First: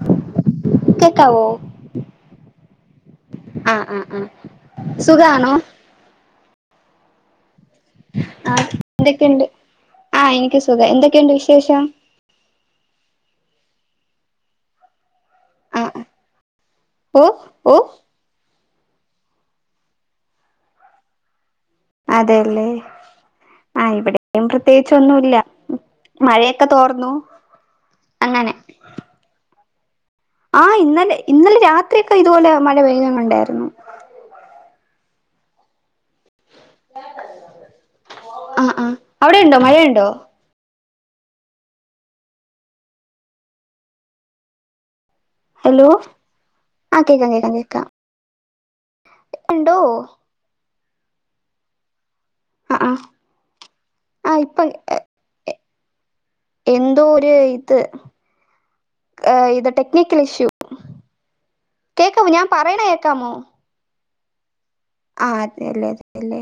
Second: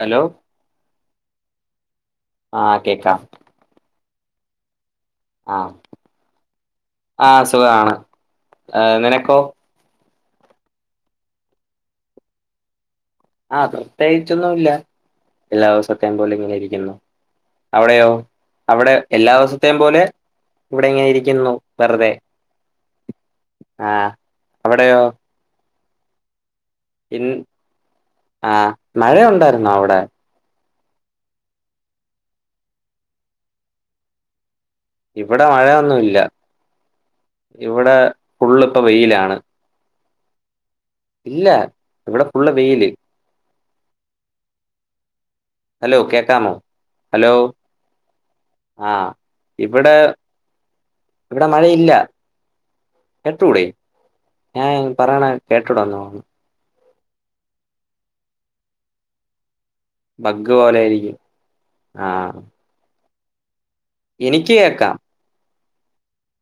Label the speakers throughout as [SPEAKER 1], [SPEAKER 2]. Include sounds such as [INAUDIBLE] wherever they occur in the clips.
[SPEAKER 1] Hello
[SPEAKER 2] കേക്കാവോ
[SPEAKER 1] ആഹ് കേക്കാം
[SPEAKER 2] ആഹ് ആഹ് ആഹ് സുഖാണോ
[SPEAKER 1] ആഹ് സുഖാണ്
[SPEAKER 2] ആഹ് എന്താെക്കെ
[SPEAKER 1] നിനക്കോ
[SPEAKER 2] ഇണ്ട് ആഹ് എനിക്ക് സുഖാ എന്താെക്കെയുണ്ട് വിശേഷം
[SPEAKER 1] ആഹ് പ്രത്യേകിച്ച് ഒന്നും ഇല്ല എല്ലാ
[SPEAKER 2] ആഹ്
[SPEAKER 1] ദിവസത്തേയും പോലെ ഇങ്ങനെ ഇരിക്കുന്നു
[SPEAKER 2] ഓ ഓ
[SPEAKER 1] അവടെയോ അവിടെ എല്ലാ ദിവസത്തേം പോലെ ഇവിടെ ഇങ്ങനെ ഇരിക്കുന്നു വെറുതെ
[SPEAKER 2] അതെ ല്ലേ
[SPEAKER 1] ആ
[SPEAKER 2] ആഹ് ഇവിടെയും പ്രത്യേകിച്ച്
[SPEAKER 1] അവിടെയോ
[SPEAKER 2] ഒന്നും ഇല്ല മഴയക്കെ തോർന്നു അങ്ങനെ
[SPEAKER 1] മഴ ഉണ്ടായിര്ന്നോ അവിടെ
[SPEAKER 2] ആഹ് ഇന്നലെ ഇന്നലെ രാത്രിയക്കെ ഇതുപോലെ മഴ പെയ്ത ഞാൻ കണ്ടായിര്ന്നു
[SPEAKER 1] ഇവിടെ മഴ ഒന്നും ഇല്ല ഇവിടെ ഫുള്ള് ഇപ്പ വെയിലാണ്
[SPEAKER 2] ണ്ടോ മഴണ്ടോ
[SPEAKER 1] ഇല്ല ഇവിടെ ഫുള്ള് വെയില് ഹലോ കേക്കാമോ
[SPEAKER 2] ആഹ് കേക്കാം
[SPEAKER 1] ഹലോ
[SPEAKER 2] കേക്കാം കേക്കാം
[SPEAKER 1] ആഹ്
[SPEAKER 2] ഉണ്ടോ
[SPEAKER 1] ഇവിടെ ഇവിടെ മഴ ഇല്ല
[SPEAKER 2] ആഹ് ആഹ്
[SPEAKER 1] കെട്ടൂടെ
[SPEAKER 2] ആഹ് ഇപ്പം
[SPEAKER 1] ഞാൻ പറയണ കേട്ടൂടന്നോ
[SPEAKER 2] എന്തോ ഒരു ഇത് ഏ ഇത് ടെ
[SPEAKER 1] ബഗ് പോലെയിരിക്കും ആഹ്
[SPEAKER 2] [UNINTELLIGIBLE] ക്കാമോ
[SPEAKER 1] എനിക്ക് കേക്കാം
[SPEAKER 2] ആഹ് അതെ ല്ലേ അതെ ല്ലേ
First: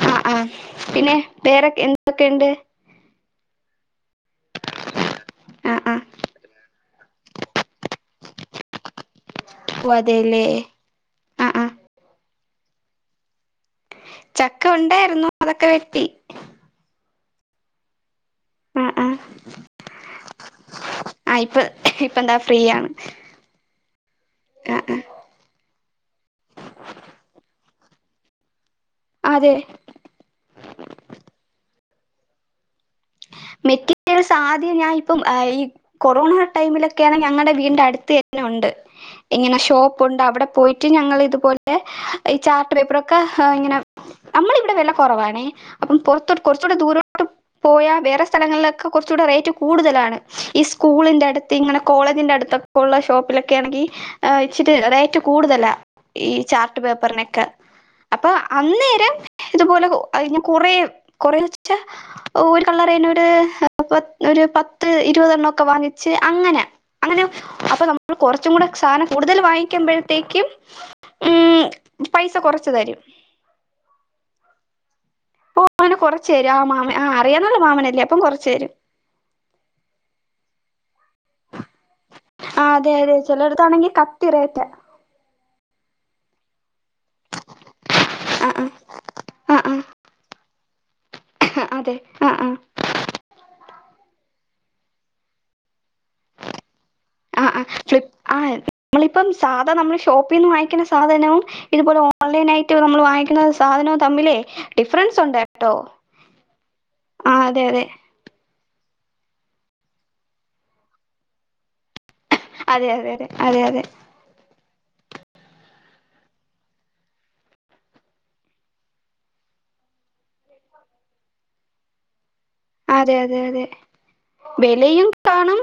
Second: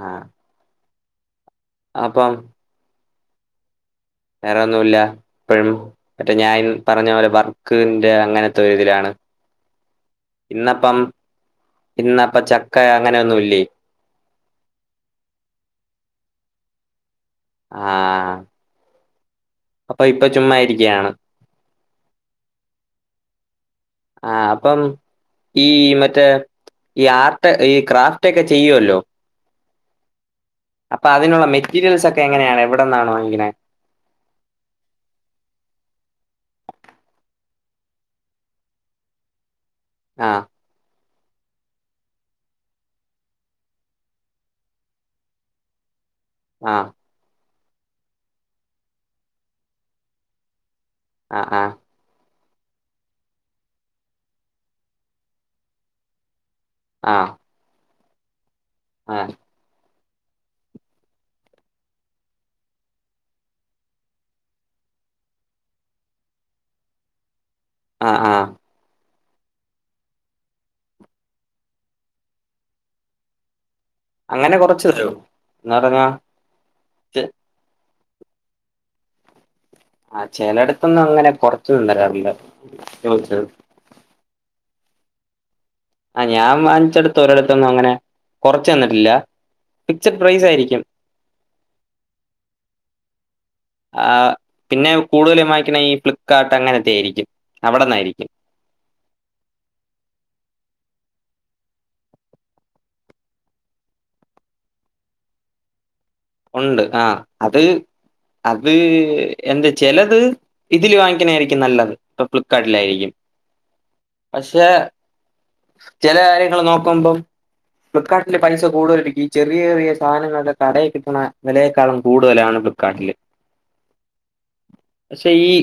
[SPEAKER 1] ആഹ്
[SPEAKER 2] പിന്നേ പേരെക്കെയെന്തൊക്കെണ്ട്?
[SPEAKER 1] വേറൊന്നുല്ല ഇപ്പഴും
[SPEAKER 2] ആ ആ
[SPEAKER 1] മറ്റേ ഞാൻ പറഞ്ഞ പോലെ വർക്കിന്റെ അങ്ങനത്തൊരിതിലാണ്.
[SPEAKER 2] ഓ അതെല്ലേ
[SPEAKER 1] ഇന്നപ്പം
[SPEAKER 2] ആ ആ
[SPEAKER 1] ഇന്നപ്പ ചക്ക അങ്ങനൊന്നൂല്ലേ?
[SPEAKER 2] ചക്ക ഉണ്ടായ്രുന്നു അതൊക്ക വെട്ടി.
[SPEAKER 1] ആഹ്
[SPEAKER 2] ആഹ്
[SPEAKER 1] അപ്പ ഇപ്പ ചുമ്മാ ഇരിക്കയാണ്
[SPEAKER 2] ആഹ് ഇപ്പ് ഇപ്പന്താ ഫ്രീയാണ്.
[SPEAKER 1] ആഹ് അപ്പം. ഈ മറ്റേ ഈ ആർട്ട് ഈ ക്രാഫ്റ്റൊക്കെ ചെയ്യുവല്ലോ?
[SPEAKER 2] അതെ
[SPEAKER 1] അപ്പ അതിനുള്ള മെറ്റീരിയൽസൊക്ക എങ്ങനെയാണ് എവിടെന്നാണ് വാ
[SPEAKER 2] മെറ്റീരിയൽസാദ്യം ഞാ ഇപ്പം ഈ കൊറോണ ടൈമിലൊക്കേണ് ഞങ്ങട വീടിന്റടുത്ത് തന്നെ ഒണ്ട്. ഇങ്ങന ഷോപ്പൊണ്ട്
[SPEAKER 1] ആ
[SPEAKER 2] അവിട പോയി [UNINTELLIGIBLE] ഞങ്ങളിതുപോലെ ഈ ചാർട്ട് പേപ്പറൊക്കാ ഇങ്ങനം നമ്മളിവിടെ വെല കൊറവാണേ അപ്പം പൊർത്ത്
[SPEAKER 1] ആ
[SPEAKER 2] കൊർച്ചൂടെ ദൂരോ പോയാ വേറെ സ്ഥലങ്ങൾലൊക്കെ കൊർച്ചൂടെ റേയ്റ്റ് കൂടുതലാണ്. ഈ
[SPEAKER 1] ആ
[SPEAKER 2] സ്കൂളിന്റട്ത്ത്
[SPEAKER 1] ആ
[SPEAKER 2] ഇങ്ങന കോളേജിന്റടുത്തൊക്കൊള്ള ഷോപ്പിലെക്കേണെങ്കീ ഇച്ചിരി റേറ്റ് കൂടുതലാ ഈ ചാ ട്ട് പേപ്പറിനെക്കാ അപ്പ അന്ന്
[SPEAKER 1] ആഹ്
[SPEAKER 2] ഇതുപോലെ അയ് ഞാ കൊറേ കൊറേ [UNINTELLIGIBLE] ഒരു കളറെന്നെ ഒര് പത് ഒര് പത്ത് ഇരുപതെണ്ണൊക്ക വാങ്ങിച്ച് അങ്ങന അങ്ങനാ അപ്പ
[SPEAKER 1] ആ
[SPEAKER 2] നമ്മള്
[SPEAKER 1] ആ
[SPEAKER 2] കൊറച്ചും കുടെ സാനം കൂടുതല് വാങ്ങിക്കുമ്പഴ്ത്തേയ്ക്കും ഉം പൈസ കൊറച്ച് തരും.
[SPEAKER 1] അങ്ങന കൊറച്ചരോ?
[SPEAKER 2] ഓഹ് അങ്ങന കൊറച്ചരും ആ മാമൻ ആഹ് അറിയാവുന്നൊരു മാമനല്ലേ അപ്പം കൊറച്ചെരും.
[SPEAKER 1] ആഹ് ചെലെട്ത്തൊന്നും അങ്ങനെ കുറച്ചൊന്നും തരാറില്ല
[SPEAKER 2] ആഹ് അതേയതേ
[SPEAKER 1] ചോദിച്ചത്
[SPEAKER 2] ചെലെടത്താണെങ്കി കത്തി റേറ്റാ.
[SPEAKER 1] ആ ഞാൻ വാങ്ങിച്ചെടുത്ത് ഒരെടുത്തൊന്നും അങ്ങനെ
[SPEAKER 2] ആ
[SPEAKER 1] കൊറച്ച്
[SPEAKER 2] ആ
[SPEAKER 1] തന്നിട്ടില്ല
[SPEAKER 2] ആ
[SPEAKER 1] ഫിക്സഡ് പ്രൈസായിരിക്കും.
[SPEAKER 2] അതെ ആഹ് ആഹ്
[SPEAKER 1] ആഹ് പിന്നെ കൂടുതലും ഞാൻ വാങ്ങിക്കണെ ഈ ഫ്ലിപ്കാർട്ട് അങ്ങനത്തേയിരിക്കും.
[SPEAKER 2] ആഹ് ആഹ് ഫ്ലിപ്പ് ആഹ് നമ്മളിപ്പം സാധാ നമ്മളീ ഷോപ്പീന്ന് വാങ്ങിക്കണ സാധനം - ഇതുപോലെ ഓൺലൈനായിട്ട് നമ്മള് വാങ്ങിക്കുന്ന സാധനോം തമ്മിലേ ഡിഫ്രെൻസ് ഒണ്ട് കേട്ടോ
[SPEAKER 1] ഒണ്ട് ആഹ്
[SPEAKER 2] ആ
[SPEAKER 1] അത്
[SPEAKER 2] അതെ അതെ
[SPEAKER 1] അത് എന്ത് ചെലത് ഇതിൽ വാങ്ങിക്കണേയിരിക്കും നല്ലത്. അപ്പ
[SPEAKER 2] അതെ
[SPEAKER 1] ഫ്ലിപ്കാർട്ടിലേയിരിക്കും
[SPEAKER 2] അതെ അതെ അതെ അതെ
[SPEAKER 1] പക്ഷേ ചെല കാര്യങ്ങള് നോക്കുമ്പം- ഫ്ലിപ്കാട്ടില് പൈസ കൂടുതലിരിക്കും ചെറിയെ ചെറിയ സാനങ്ങള് ഒക്കെ കടയില് കി - ട്ട്ണ വെലയേക്കാളും കൂടുതലാണല്ലോ
[SPEAKER 2] അതെ അതെ അതെ വെലയും
[SPEAKER 1] പക്ഷെ ഈ
[SPEAKER 2] കാണും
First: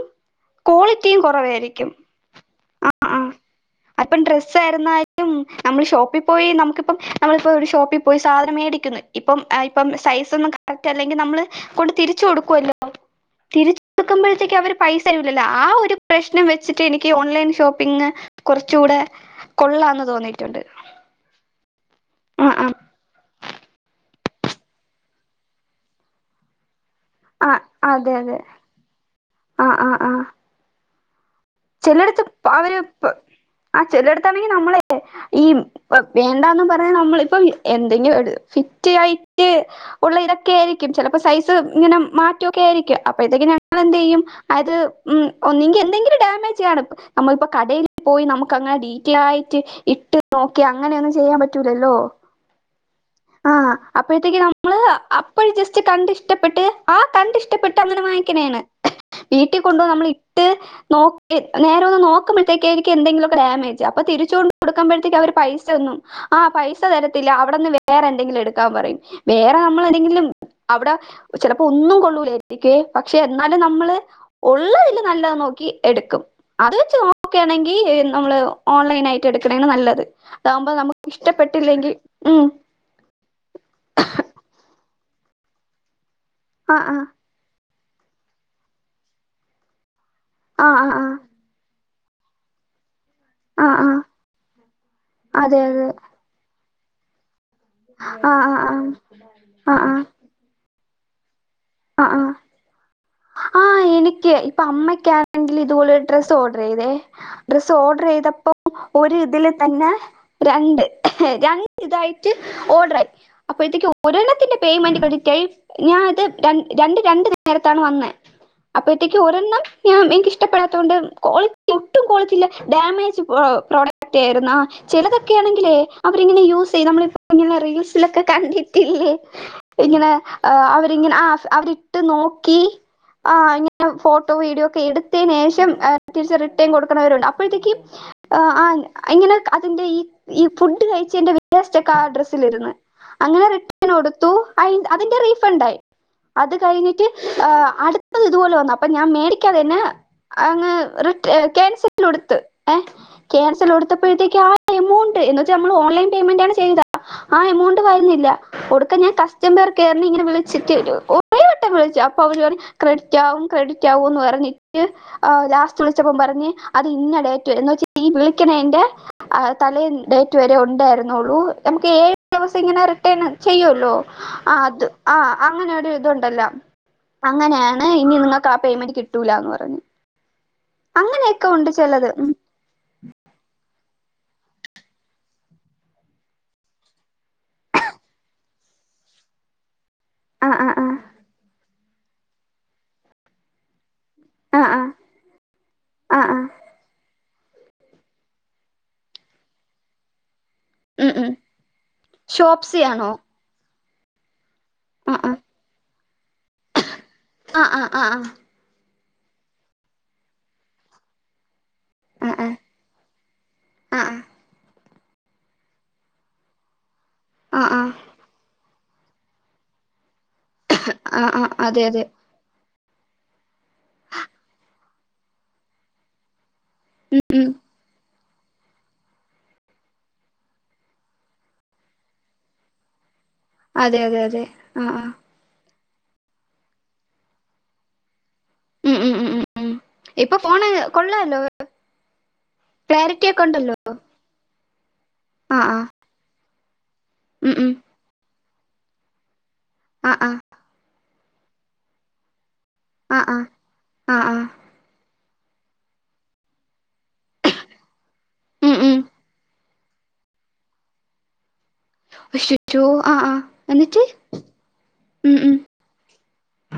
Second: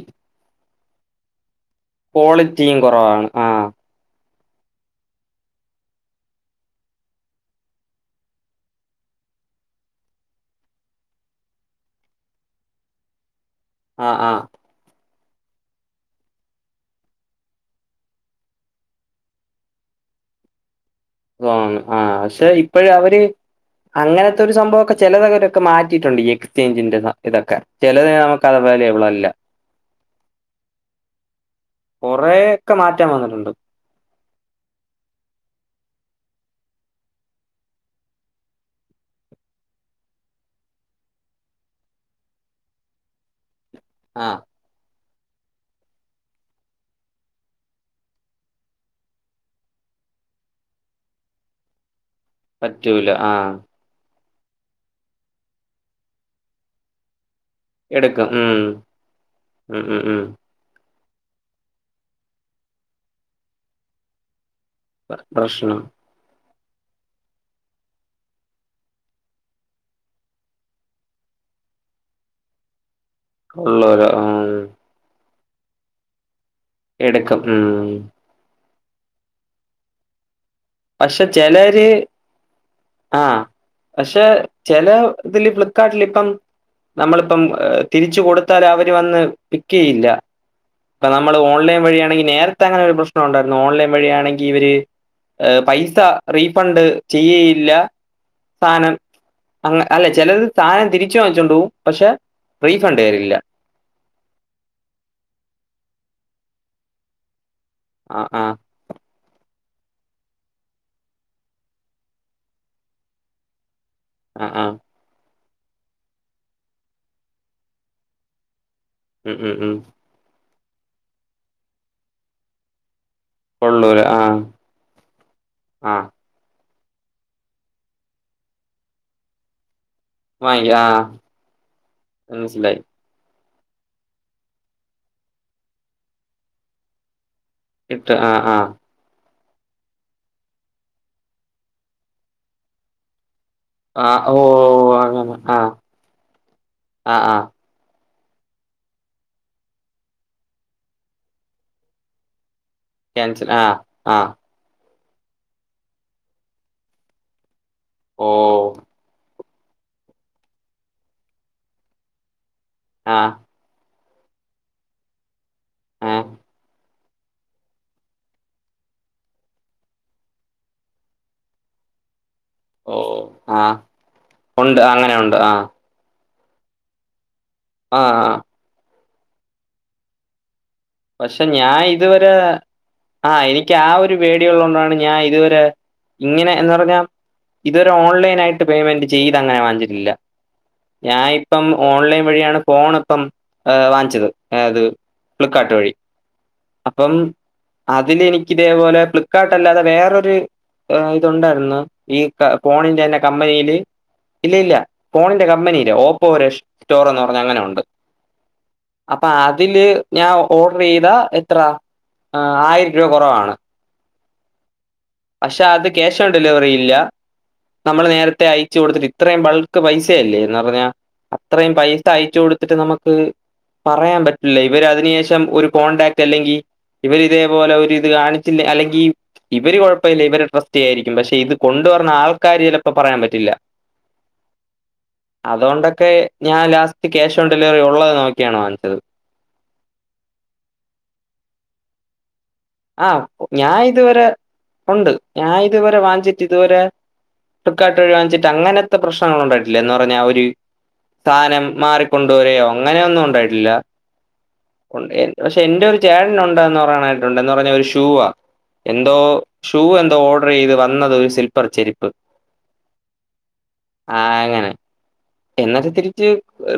[SPEAKER 2] ക്വാളിറ്റിയും കൊറവായിരിക്കും.
[SPEAKER 1] ക്വാളിറ്റിയും കൊറവാണ് ആഹ്
[SPEAKER 2] അപ്പം ഡ്രസ്സായിരുന്നാലും നമ്മള് ഷോപ്പിൽ പോയി നമുക്കിപ്പം നമ്മളിപ്പോ ഒര് ഷോപ്പിൽ പോയി സാധനം മേടിക്കിന്ന് ഇപ്പം ആയിപ്പം സൈസൊന്നും കറക്റ്റല്ലെങ്കിൽ നമ്മള് കൊണ്ട് തിരിച്ച് കൊടുക്കൊല്ലോ ഇപ്പം തിരിച്ച്
[SPEAKER 1] ആ ആ
[SPEAKER 2] കൊടുക്കുമ്പോഴത്തേക്ക് അവര് പൈസ തരൂലല്ലോ ആ ഒര് പ്രശ്നം വെച്ചിട്ട് എനിക്ക് ഓൺലൈൻ ഷോപ്പ് പിന്നെ കൊറച്ചൂടെ കൊള്ളാന്ന് തോന്നിയിട്ടുണ്ട്
[SPEAKER 1] ഉം ആഹ് പക്ഷെ ഇപ്പോഴ് അവര് അങ്ങനത്തൊരു സംഭവയൊക്കെ - ചെലത് അവരൊക്കെ മാറ്റിട്ടൊണ്ട് ഈ എക്സ്ചേഞ്ചിന്റേത് ഇതൊക്കെ
[SPEAKER 2] ആഹ്
[SPEAKER 1] ചെലത്
[SPEAKER 2] അതെ അതെ
[SPEAKER 1] നമുക്ക് അത് പോലെ ഉള്ളൂ എല്ലാം
[SPEAKER 2] ആഹ് ചെല്ലെടുത്ത് അവര്
[SPEAKER 1] മാറ്റാൻ വന്നിട്ടുണ്ട്
[SPEAKER 2] ആഹ് ചെല്ലെടുത്താണെങ്കി നമ്മള് തന്നെ ഈ വേണ്ടാന്നും പറഞ്ഞ നമ്മളിപ്പൊ എന്തെങ്കിലും ഒരു ഫിറ്റി ആയിട്ട് - ഉള്ള ഇതൊക്കെ ആയിരിക്കും ചെലപ്പോ സൈസ് ഇങ്ങനെ മാറ്റം ഒക്കെ ആയിരിക്കും അപ്പൊഴ് ത്തെക്കിനും - നമ്മള് എന്ത് ചെയ്യും
[SPEAKER 1] ആഹ്
[SPEAKER 2] അത് ഉം ഒന്നുകി എന്തെങ്കിലും ഡാമേജ് കാണും നമ്മളിപ്പോ കടയിൽ പോയി നമുക്ക് അങ്ങനെ ഡീറ്റയിൽ ആയിട്ട് ഇട്ട് നോക്കി അങ്ങനെയൊന്നും ചെയ്യാൻ പറ്റൂലല്ലോ
[SPEAKER 1] പറ്റൂല ആഹ്
[SPEAKER 2] ആഹ് അപ്പോഴത്തേക്ക് നമ്മള് അപ്പഴ് ജസ്റ്റ് കണ്ട് ഇഷ്ടപ്പെട്ട് ആഹ് കണ്ട് - ഇഷ്ട്ടപ്പെട്ട് അങ്ങനെ
[SPEAKER 1] എടുക്കും ഉം
[SPEAKER 2] വാങ്ങിക്കണേയാണ് വീട്ടിൽ
[SPEAKER 1] ഉം
[SPEAKER 2] കൊണ്ടോന്ന്
[SPEAKER 1] ഉം
[SPEAKER 2] നമ്മള്
[SPEAKER 1] ഉം
[SPEAKER 2] ഇട്ട് നോ- നേരെ ഒന്ന് നോക്കുമ്പഴേക്കക്ക് എനിക്ക് എന്തെങ്കിലൊക്കെ ഡാമേജ് അപ്പൊ തിരിച്ചു കൊ - കൊടുക്കുമ്പോഴത്തേക്ക്
[SPEAKER 1] പ്ര-
[SPEAKER 2] അവര് പൈസ
[SPEAKER 1] പ്രശ്നം
[SPEAKER 2] ഒന്നും ആ പൈസ തരത്തില്ല അവിടെന്ന്- വേറെ എന്തെങ്കിലും എടുക്കാൻ പറയും വേറെ നമ്മള് എന്തെങ്കിലും - അവിടെ ചെലപ്പോ ഒന്നും കൊള്ളൂലാരിക്കും എ [UNINTELLIGIBLE] ക്ക് പക്ഷെ എന്നാലും നമ്മള്
[SPEAKER 1] ഉള്ളോരോ ആഹ്
[SPEAKER 2] ഉള്ളതില് നല്ലത് നോക്കി എടുക്കും അത് വെച്ച്
[SPEAKER 1] എടുക്കും ഉം
[SPEAKER 2] നോക്കുകയാണെങ്കി നമ്മള് ഓൺലൈൻ ആയിട്ട് എടുക്കണാണ് നല്ലത് ആകുമ്പോ നമുക്ക്
[SPEAKER 1] പക്ഷെ ചിലര്
[SPEAKER 2] ഇഷ്ടപ്പെട്ടില്ലെങ്കിൽ ഉം
[SPEAKER 1] ആഹ് പക്ഷെ ചെല ഇതില് ഫ്ലിപ്കാർട്ടിൽ ഇപ്പം
[SPEAKER 2] ആ ആ
[SPEAKER 1] നമ്മള് - ഇപ്പം തിരിച്ചു കൊടുത്താൽ അവര് വന്ന് പിക്ക് ചെയ്യില്ല
[SPEAKER 2] ആഹ് ആഹ് ആഹ്
[SPEAKER 1] നമ്മള് ഓൺലൈൻ വഴിയാണെിൽ നേരത്തെ അങ്ങനെ പ്രശ്നം ഉണ്ടായി
[SPEAKER 2] ആ ആ
[SPEAKER 1] ഓൺലൈൻ
[SPEAKER 2] ആ
[SPEAKER 1] വഴിയാണെങ്കി ഇവര്-
[SPEAKER 2] അതെ അതെ
[SPEAKER 1] പൈസ റീഫണ്ട് - ചെയ്യയില്ല
[SPEAKER 2] ആ ആ ആ
[SPEAKER 1] സാധനം അ
[SPEAKER 2] ആ ആ
[SPEAKER 1] അല്ല ചെലത് സാധനം തിരിച്ചു വാങ്ങിച്ചോണ്ട് പോകും പക്ഷെ റീഫണ്ട് വരില്ല
[SPEAKER 2] ആഹ് എനിക്ക് ഇപ്പൊ അമ്മക്ക്‌ ആക്കാണെങ്കിൽ ഇതുപോലെ ഒരു ഡ്രസ്സ് ഓർഡർ ചെയ്തേ ഡ്രസ്സ് ഓർഡർ
[SPEAKER 1] ആ ആ
[SPEAKER 2] ചെയ്തപ്പോൾ ഒര് ഇതില് തന്നെ രണ്ട് രണ്ട് ഇതായിട്ട് ഓർഡർായി അപ്പോഴത്തേക്ക്-
[SPEAKER 1] ആ
[SPEAKER 2] ഒരെണ്ണത്തിന്റെ
[SPEAKER 1] ആ
[SPEAKER 2] പേയ്മെന്റ് ക്രടിറ്റായ്. ഞാ ത് ര രണ്ട് രണ്ട് നേരത്താണ് വന്നെ. അപ്പഴത്തേക്ക്
[SPEAKER 1] ഉം ഉം
[SPEAKER 2] ഒരെണ്ണം
[SPEAKER 1] ഉം
[SPEAKER 2] ഞ എനിക്ക് ഇഷ്ടപ്പെടാത്ത കൊണ്ട് കോളിറ്റി ഒട്ടും കൊളത്തില്ല. ഡാമേജ്
[SPEAKER 1] കൊള്ളൂല
[SPEAKER 2] പ്രോഡക്റ്റ്
[SPEAKER 1] ആ
[SPEAKER 2] ആയിരുന്ന. ചിലതൊക്കെ ആണെങ്കിലേ
[SPEAKER 1] ആ
[SPEAKER 2] അ ആരെങ്കിലും യൂസ് ചെയ്യ നമ്മളിപ്പോ ഇങ്ങനെ റീൽസിലൊക്കെ കണ്ടിട്ടില്ലേ. ഇങ്ങനെ ആഹ്
[SPEAKER 1] വാങ്ങിക്ക ആ
[SPEAKER 2] അവരിങ്ങനെ ആഹ് അവരിട്ട് നോക്കി.
[SPEAKER 1] മനസ്സിലായി
[SPEAKER 2] ആഹ് ഫോട്ടോ വീഡിയോ ക്കെ എടുത്തതിനു ശേഷം തിരിച്ച് റിട്ടേൺ കൊടുക്കുന്നവരുണ്ട്. അ അപ്പയ്ത്തേക്ക്
[SPEAKER 1] ഇട്ട് ആ
[SPEAKER 2] ആഹ്
[SPEAKER 1] ആ
[SPEAKER 2] ആഹ് അഹ്ങ്ങനെ അതിന്റെ ഈ ഈ ഫുഡ്ഡ് കഴിച്ച ന്റെ വേസ്റ്റ് ക്കെ ആഹ് ഡ്രസ്സലിര്ന്ന്. അങ്ങനെ
[SPEAKER 1] ആ
[SPEAKER 2] ടുത്തു.
[SPEAKER 1] ഓ
[SPEAKER 2] അയിന്റെ അതിന്റെ
[SPEAKER 1] അങ്ങനെ ആ
[SPEAKER 2] റീഫണ്ടായി. അത് കഴിഞ്ഞിട്ട്
[SPEAKER 1] ആ ആ
[SPEAKER 2] ഏഹ് അടു ത്ത ഇതുപോലെ വന്നു. അപ്പൊ ഞാൻ മേടിക്കാതെ ന്നെ അങ്ങ് റിട്ടെ ക്യാൻസൽടുത്ത്. അഹ്
[SPEAKER 1] ക്യാൻസൽ ആ ആ
[SPEAKER 2] കെൻസലൊടുത്തപ്പോഴത്തേക് ആഹ് എമൗണ്ട് എന്നുവച്ച നമ്മൾ ഓൺലൈൻ പേയ്മെന്റ് ആണ് ചെയ്താ. ആഹ് എമൗണ്ട് വരുന്നില്ല.
[SPEAKER 1] ഓ
[SPEAKER 2] കൊടുക്ക ഞാൻ കസ്റ്റംബേർ കേയറി ഇങ്ങനെ വിളിച്ചിട്ട് വരു. ഓഹ് ട്ട വിളിച്. അപ്പൊ അവര് പറഞ്
[SPEAKER 1] ആ
[SPEAKER 2] ക്രെഡിറ്റാകും. ക്രെഡിറ്റ് ആകും ന്ന് പറഞ്ഞട്ട് ആഹ് ലാ വിളിച്ചപ്പം
[SPEAKER 1] ഏ
[SPEAKER 2] പറഞ്ഞ് അത് ഇന്ന ടേറ്റ് വരെ വരെ എന്ന് വച്ച ഈ വിളിക്കണേന്റെ ആഹ് തലേന്ന്. ഡേറ്റ് വരെ ഉണ്ടായിരുന്നുള്ളു. നമുക്ക് ഏഴ് ദിവസം ഇങ്ങനെ
[SPEAKER 1] ഓ
[SPEAKER 2] റിട്ടേൺ
[SPEAKER 1] ആ
[SPEAKER 2] ചെയ്യല്ലോ. ആഹ്
[SPEAKER 1] ഉണ്ട്
[SPEAKER 2] അത്
[SPEAKER 1] അങ്ങനെ
[SPEAKER 2] ആഹ്
[SPEAKER 1] ഉണ്ട് ആ
[SPEAKER 2] അങ്ങനെ രു ണ്ടല്ലോ. അങ്ങനെയാണ്
[SPEAKER 1] ആ
[SPEAKER 2] ഇനി
[SPEAKER 1] ആ.
[SPEAKER 2] നിങ്ങക്ക് ആഹ് പേയ്മെന്റ് കിട്ടൂലന്ന് പറഞ്ഞു.
[SPEAKER 1] പക്ഷെ
[SPEAKER 2] അങ്ങനെയൊക്കെ ഉണ്ട്
[SPEAKER 1] ഞാൻ
[SPEAKER 2] ചിലത് ഉം
[SPEAKER 1] ഇതുവരെ ആഹ് എനിക്ക് ആഹ് ഒരു പേടി ഉള്ളത് കൊണ്ടാണ് ഞാൻ ഇതുവരെ ഇങ്ങനെ ന്ന് പറഞ്ഞ ഇത് വരെ ഓൺലൈനായിട്ട് പേമെന്റ് ചെയ്തങ്ങനെ വാങ്ങി ച്ചി ഇല്ല.
[SPEAKER 2] ആ ആ ആ
[SPEAKER 1] ഞാ ഇപ്പം ഓൺലൈൻ വഴിയാണ് ഫോൺ പ്പം വാങ്ങിച്ചത്.
[SPEAKER 2] ആ
[SPEAKER 1] ഏഹ്
[SPEAKER 2] ആ
[SPEAKER 1] ത് ഫ്ലിപ്പ്കാർട്ട് വഴി.
[SPEAKER 2] ആ ആ
[SPEAKER 1] -പ്പം അതില് എനിക്കി ഇതേപോലെ ഫ്ലിപ്പ്കാർട്ടല്ലാതെ വേറൊര്
[SPEAKER 2] ഉം ഉം
[SPEAKER 1] ഏഹ്തുണ്ടായിരുന്നു. ഈ
[SPEAKER 2] ഷോപ്സി ആണോ
[SPEAKER 1] ഫോണിന്റെന്നെ കമ്പനിയില്. ഇല്ല ഇല്ല.
[SPEAKER 2] ആ ആ
[SPEAKER 1] ഫോണിന്റെ കമ്പനിയിലൊ ഓപ്പോരെശ്റ്റൊർ പറഞ്ഞ അങ്ങനെ
[SPEAKER 2] ആ
[SPEAKER 1] ഉണ്ട്.
[SPEAKER 2] ആ ആ ആ
[SPEAKER 1] അപ്പ അതില് ഞാൻ ഓഡറെയ്ത എത്ര? ആയിരം രൂപ കൊറവാണ്.
[SPEAKER 2] അഹ്
[SPEAKER 1] പക്ഷെ അത് ക്യാഷ് ഓൺ ഡെലിവറി ഇല്ല.
[SPEAKER 2] ആ ആ
[SPEAKER 1] നമ്മൾ നേരത്തെ അയച്ച് കൊടുത്തിട്ട അത്രേം ബൾക്ക് പൈസയല്ലേ എന്ന് പറഞ്ഞാ.
[SPEAKER 2] ആ ആ
[SPEAKER 1] അത്രയും
[SPEAKER 2] അതെ
[SPEAKER 1] പൈസ
[SPEAKER 2] അതെ
[SPEAKER 1] അയച്ച് കൊട് ത്ത്ട്ട് നമുക്ക് പറയാൻ പറ്റില്ല. ഇവര് അതിനു ശേഷം ഒരു കോൺടാക്ട് അല്ലെങ്കി ഇവരി
[SPEAKER 2] ഉം
[SPEAKER 1] ഇതേപോലെ ഒരുരിത് കാണിച്ചില്ല, അല്ലെങ്കിൽ ഇവര് കൊഴ പ്പല്ല. ഇവരെ ട്രസ്റ്റ് ചെയായിരിക്കും. പക്ഷെ ഇത് കൊണ്ട് വർണേ ആൾക്കാര് ചെലപ്പോ പറയാൻ പറ്റില്ല.
[SPEAKER 2] അതെ അതെ അതെ ആഹ് ആഹ്
[SPEAKER 1] അതോണ്ടൊക്കെ ഞാൻ ലാസ്റ്റ് ക്യാഷ് ഓൺ ഡെലിവറി ഉള്ളത് നോക്കിയാണ്
[SPEAKER 2] ഉം
[SPEAKER 1] വാങ്ങിച്ചത്.
[SPEAKER 2] ഉം ഉം ഉം ഉം ഇപ്പൊ ഫോണ് കൊള്ളാല്ലൊ.
[SPEAKER 1] ആഹ് ഞാ ഇതുവരെ ഉണ്ട്. ഞാ
[SPEAKER 2] ആ ആ
[SPEAKER 1] ഇതുവരെ വാങ്ചിട്ട് ഇതുവരെ
[SPEAKER 2] ഉം ഉം
[SPEAKER 1] ഫ്ലിപ്പ് കാർട്ട് ഒഴി വാങ്ങിച്ചിട്ട് അങ്ങനത്തെ പ്രശ്നങ്ങൾ ഉണ്ടായിട്ടില്ല. എന്ന്
[SPEAKER 2] ആ
[SPEAKER 1] പറഞ്ഞാ
[SPEAKER 2] ആ
[SPEAKER 1] ഒരു സാനം മാറി കൊണ്ട് വരെയൊ അങ്ങനെ
[SPEAKER 2] ആ
[SPEAKER 1] ഒന്നും
[SPEAKER 2] ആ
[SPEAKER 1] ഇണ്ടായിട്ടില്ല.
[SPEAKER 2] ആ ആ
[SPEAKER 1] ഉം, എൻ പക്ഷെ എന്റെ ഒരു ചേടൻ ഉണ്ടന്ന് പറയാനായിട്ടുണ്ട്. ന്ന് പറഞ്ഞാ ഒരു ഷൂവാ.
[SPEAKER 2] ഉം ഉം
[SPEAKER 1] എന്തോ ഷൂ എന്തോ ഓർഡർ ചെയ്ത് വന്നത് ഒരു സിൽപ്പെർ ചെരിപ്പ്.
[SPEAKER 2] ഷ് റ്റൂ ആഹ് ആഹ് എന്നിട്ട്, ഉം ഉം
[SPEAKER 1] എന്ന് അത് തിരിച്ച്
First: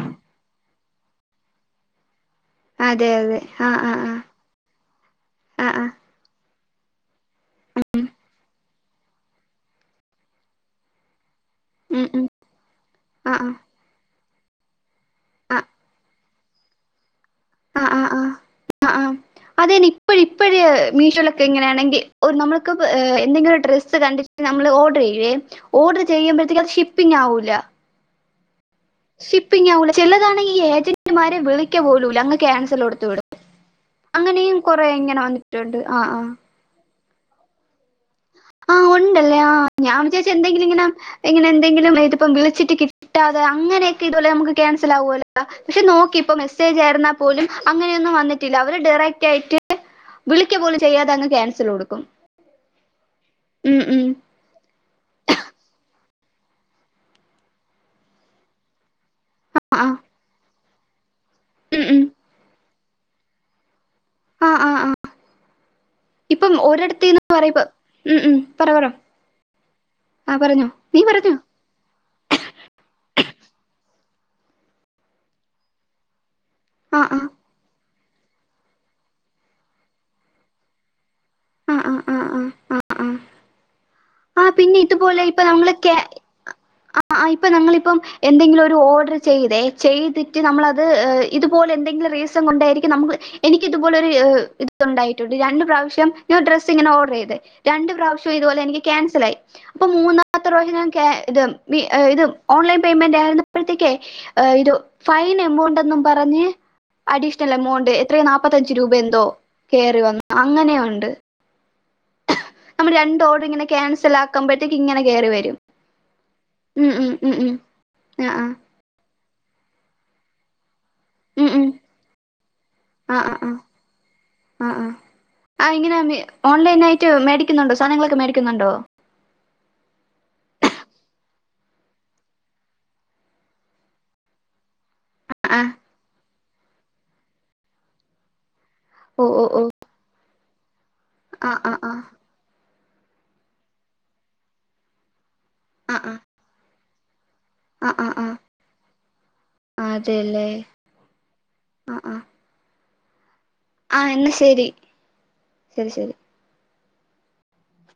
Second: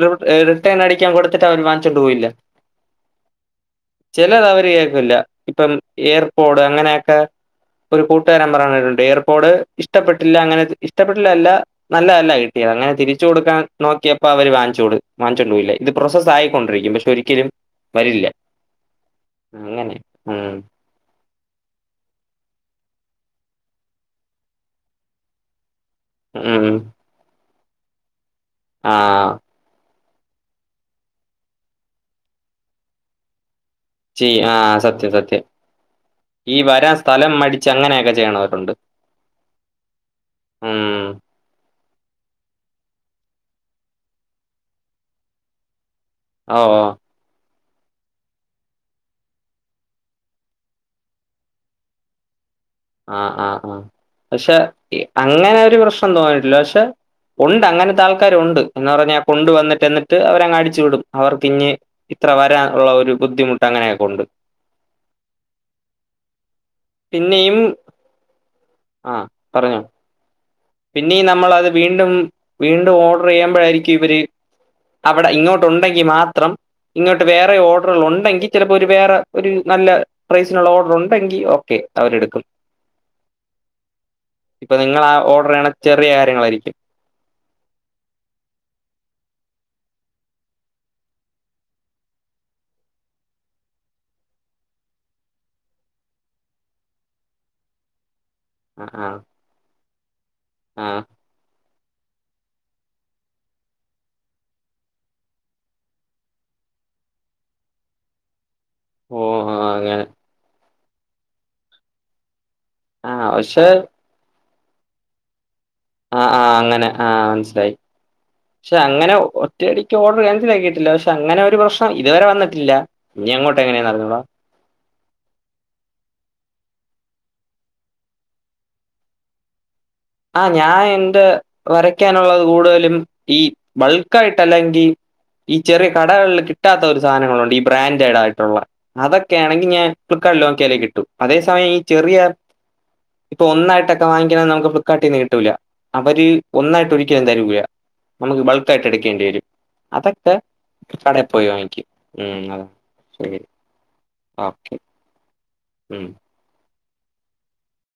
[SPEAKER 1] റി ഏഹ് റിട്ടേൺ അടിക്കാൻ കൊടുത്തിട്ട് അവര് വാങ്ങിച്ചുകൊണ്ട് പോയില്ല.
[SPEAKER 2] അതെ അതെ ആഹ് ആഹ് ആഹ്
[SPEAKER 1] ചെലത് അവര് കേൾക്ക്ല്ല. ഇപ്പം
[SPEAKER 2] ആഹ് ആഹ്
[SPEAKER 1] ഏർ കൊഡ് അങ്ങനെയൊക്കെ ഒരു കൂട്ടുകാരൻ പറണെട്ടിട്ടുണ്ട്. എയർപോഡ് ഇഷ്ടപ്പെട്ടില്ല അങ്ങനെ ഇഷ്ടപ്പെട്ടില്ലല്ലാ
[SPEAKER 2] ഉം ഉം
[SPEAKER 1] നല്ലല്ല കിട്ടിയത് അങ്ങനെ തിരിച്ചു
[SPEAKER 2] ആഹ്
[SPEAKER 1] കൊടുക്കാൻ നോക്കിയപ്പോ അവര് വാങ്ങിച്ചോട് വാങ്ങിച്ചോണ്ട്
[SPEAKER 2] ആഹ്
[SPEAKER 1] പോയില്ല ഇത് പ്രൊസസ്സ ആയിക്കൊണ്ടിരിക്കും പക്ഷെ ഒരിക്കലും
[SPEAKER 2] അഹ്ആഹ് ആ
[SPEAKER 1] വരില്ല
[SPEAKER 2] ഹ്ആഹ് അതിന്
[SPEAKER 1] അങ്ങനെ
[SPEAKER 2] ഇപ്പഴ്‌ ഇപ്പഴ്‌
[SPEAKER 1] ഉം
[SPEAKER 2] മീഷോയിലൊക്കെ എങ്ങനെയാണെങ്കിൽ നമ്മുക്ക് എന്തെങ്കിലും ഡ്രസ്സ് കണ്ടിട്ട് നമ്മള് ഓർഡർ ചെയ്യുവേ ഓർഡർ ചെയ്യുമ്പോഴത്തേക്കും
[SPEAKER 1] ഉം
[SPEAKER 2] അത് ഷിപ്പിംഗ് ആകൂല്ല
[SPEAKER 1] ആ
[SPEAKER 2] ഷിപ്പിംഗ് ആവുല്ല ചെലതാണെങ്കി ഇ ഏജന്റ്മാരെ വിളിക്ക പോലൂല്ല അങ് ക്യാൻസൽ കൊടുത്ത് വിടും
[SPEAKER 1] ചെയ്യ ആ
[SPEAKER 2] അങ്ങനെയും കൊറെ
[SPEAKER 1] സത്യം
[SPEAKER 2] ഇങ്ങനെ
[SPEAKER 1] സത്യം
[SPEAKER 2] വന്നിട്ടുണ്ട് ആഹ് ആഹ്
[SPEAKER 1] ഈ വരാൻ സ്ഥലം മടിച്ച് അങ്ങനെയൊക്കെ ചെയ്യണ വര്
[SPEAKER 2] ആഹ് ഒണ്ടല്ലെ ആ ഞാൻ വിജാരിച്ച് എന്തെങ്കിലും ഇങ്ങന
[SPEAKER 1] ഉം
[SPEAKER 2] ഇങ്ങനെ എന്തെങ്കിലും ഇതിപ്പം വിളിച്ചിട്ട് കി ട്ടാതെ അങ്ങനെയൊക്കെ ഇതുപോലെ നമുക്ക് ക്യാൻസൽ ആകുവല്ല പക്ഷെ നോക്കി ഇപ്പൊ
[SPEAKER 1] ഓ!
[SPEAKER 2] മെസ്സേജ് ആയിരുന്ന പോലും അങ്ങനെയൊന്നും വന്നിട്ടില്ല അവര് ഡയറക്റ്റ് ആയിട്ട് വിളിക്ക പോലും ചെയ്യാതെ അങ്ങ് ക്യാൻസൽ കൊടുക്കും
[SPEAKER 1] ആഹ് ആഹ്
[SPEAKER 2] ഉം
[SPEAKER 1] ആഹ്
[SPEAKER 2] ഉം
[SPEAKER 1] പക്ഷെ അങ്ങനെ ഒരു പ്രശ്നം തോന്നിയിട്ടില്ല പക്ഷെ ഉണ്ട് അങ്ങനത്തെ ആൾക്കാരു ഉണ്ട് എന്ന് പറഞ്ഞാൽ കൊണ്ട വന്നിട്ട്
[SPEAKER 2] ആഹ്
[SPEAKER 1] എന്നിട്ട് അവരങ്ങടിച്ചു വിടും അവർ പിന്നെ
[SPEAKER 2] ഉം ഉം
[SPEAKER 1] ഇത്ര വരാൻ ഉള്ള ഒരു ബുദ്ധിമുട്ട അങ്ങനെയൊക്കെ ഉണ്ട്
[SPEAKER 2] ആഹ് ആഹ് ആഹ് ഇപ്പം ഒരിടത്ത്ന്ന്
[SPEAKER 1] പിന്നെയും
[SPEAKER 2] പറയുമ്പൊ ഉം ഉം പറ പറ
[SPEAKER 1] ആഹ് പറഞ്ഞോ
[SPEAKER 2] ആഹ് പറഞ്ഞൊ
[SPEAKER 1] പിന്നീം നമ്മൾ അത് വീണ്ടും വീണ്ടും ഓർഡർ ചെയ്യുമ്പോഴായിരിക്കും ഇവര് അവിടെ ഇങ്ങോട്ട് ഉണ്ടെങ്കി മാത്രം
[SPEAKER 2] ആഹ്
[SPEAKER 1] ഇങ്ങോട്ട് വേറെ ഓർഡറുകള് ഉണ്ടെങ്കിൽ ചെലെപ്പൊ ഒരു വേറെ ഒരു നല്ല പ്രൈസിനുള്ള ഓർഡർ ഉണ്ടെങ്കി ഓക്കെ
[SPEAKER 2] ആഹ് ആഹ് ആഹ്
[SPEAKER 1] അവര്
[SPEAKER 2] ആഹ്
[SPEAKER 1] എടുക്കും
[SPEAKER 2] ആ പിന്നെ ഇതുപോലെ ഇപ്പൊ നമ്മളെ കേ
[SPEAKER 1] കാര്യങ്ങളായിരിക്കും
[SPEAKER 2] ആഹ് ആഹ് ഇപ്പ നമ്മളിപ്പം എന്തെങ്കിലും ഒരു ഓർഡർ ചെയ്തെ ചെയ്തിട്ട് നമ്മളത് അത് ഇതുപോലെ എന്തെങ്കിലും റീ സൻ കൊണ്ടായിരിക്കും നമ്മക്ക് എനിക്ക് ഇതുപോലെ ഒരു ഇത് ഉണ്ടായിട്ടുണ്ട് രണ്ട് പ്രാവശ്യം ഞാൻ ഡ്രസ്സ് ഇങ്ങനെ ഓർഡർ ചെയ്ത് രണ്ട് പ്രാവശ്യം ഇതു പോലെ എനിക്ക്
[SPEAKER 1] ആഹ്
[SPEAKER 2] കാൻസലായി അപ്പൊ മൂന്നാമത്തെ പ്രാവശ്യം
[SPEAKER 1] ആഹ് ആഹ്
[SPEAKER 2] ക്യാ ഇത് ഇത് ഓൺലൈൻ പേയ്മെന്റ് ആയിരുന്നപ്പോഴത്തേക്ക് ഇത് ഫൈൻ എമൗണ്ട്ന്നും പറഞ്ഞ് അഡീഷണൽ എമൗണ്ട് എത്രയോ നാപ്പത്തഞ്ച് രൂപ
[SPEAKER 1] ഓ!
[SPEAKER 2] എന്തോ
[SPEAKER 1] അങ്ങനെ
[SPEAKER 2] കേറി വന്നു അങ്ങനെയുണ്ട് നമ്മള് രണ്ട്
[SPEAKER 1] ആഹ്
[SPEAKER 2] ഓർഡർ
[SPEAKER 1] പക്ഷെ
[SPEAKER 2] ഇങ്ങനെ ക്യാൻസലാക്കുംപോഴത്തേക്ക് ഇങ്ങനെ കെറി വരും
[SPEAKER 1] ആഹ് ആഹ് അങ്ങനെ
[SPEAKER 2] ഉം ഉം
[SPEAKER 1] ആഹ്
[SPEAKER 2] ഉം ഉം
[SPEAKER 1] മനസിലായി
[SPEAKER 2] ആ ആ
[SPEAKER 1] പക്ഷെ അങ്ങനെ ഒറ്റയടിക്ക് ഓർഡർ ക്യാൻസലാക്കിയിട്ടില്ല അങ്ങനെ
[SPEAKER 2] ഉം
[SPEAKER 1] ഒരു
[SPEAKER 2] ഉം
[SPEAKER 1] പ്രശ്നം ഇതുവരെ വന്നിട്ടില്ല ഇനി അങ്ങോട്ട് എങ്ങനെയാ അറിഞ്ഞൂടാ
[SPEAKER 2] ആഹ്ആഹ് ആ എങ്ങനെ ഓൺലൈൻ ആയിട്ട് മേടിക്കുന്നുണ്ടോ സാധനങ്ങളൊക്കെ മേടിക്കുന്നുണ്ടോ
[SPEAKER 1] ആ ഞാൻ എന്റെ വരയ്ക്കാനുള്ളത് കൂടുതലും ഈ ബൾക്കആയിട്ട് അല്ലെങ്കി ഈ
[SPEAKER 2] ആഹ്
[SPEAKER 1] ചെറിയ കടകളിൽ കിട്ടാത്ത ഒരു സാധനങ്ങളുണ്ട് ഈ ബ്രാൻഡഡ് ആയിട്ടുള്ള
[SPEAKER 2] ഓഹ് ഓഹ്
[SPEAKER 1] അതൊക്കെയാണെങ്കിൽ
[SPEAKER 2] ഓഹ്
[SPEAKER 1] ഞാൻ ഫ്ലിപ്കാർട്ടിൽ നോക്കിയലേ കിട്ടു അതേ
[SPEAKER 2] ആഹ്
[SPEAKER 1] സമയം
[SPEAKER 2] ആഹ്
[SPEAKER 1] ഈ ചെറിയ
[SPEAKER 2] ആഹ്
[SPEAKER 1] ഇപ്പൊ ഒന്നായിട്ടൊക്കെ വാങ്ങിക്കണ നമുക്ക് ഫ്ലി പ്കാട്ടിന്ന് കിട്ടൂല
[SPEAKER 2] ആഹ്
[SPEAKER 1] അവര് ഒന്നായിട്ട് ഒരിക്കലും തരൂല്ല
[SPEAKER 2] ആഹ് ആഹ് ആഹ്
[SPEAKER 1] നമുക്ക് ബൾക്ക് ആയിട്ട് എടുക്കേണ്ടി വരും
[SPEAKER 2] ആഹ്
[SPEAKER 1] അതൊക്കെ
[SPEAKER 2] അതെല്ലേ
[SPEAKER 1] കടേ പോയി വാങ്ങിക്കും
[SPEAKER 2] ആഹ് ആഹ്
[SPEAKER 1] ഉ അത ശെരി
[SPEAKER 2] ആഹ് എന്നാ ശെരി ശെരി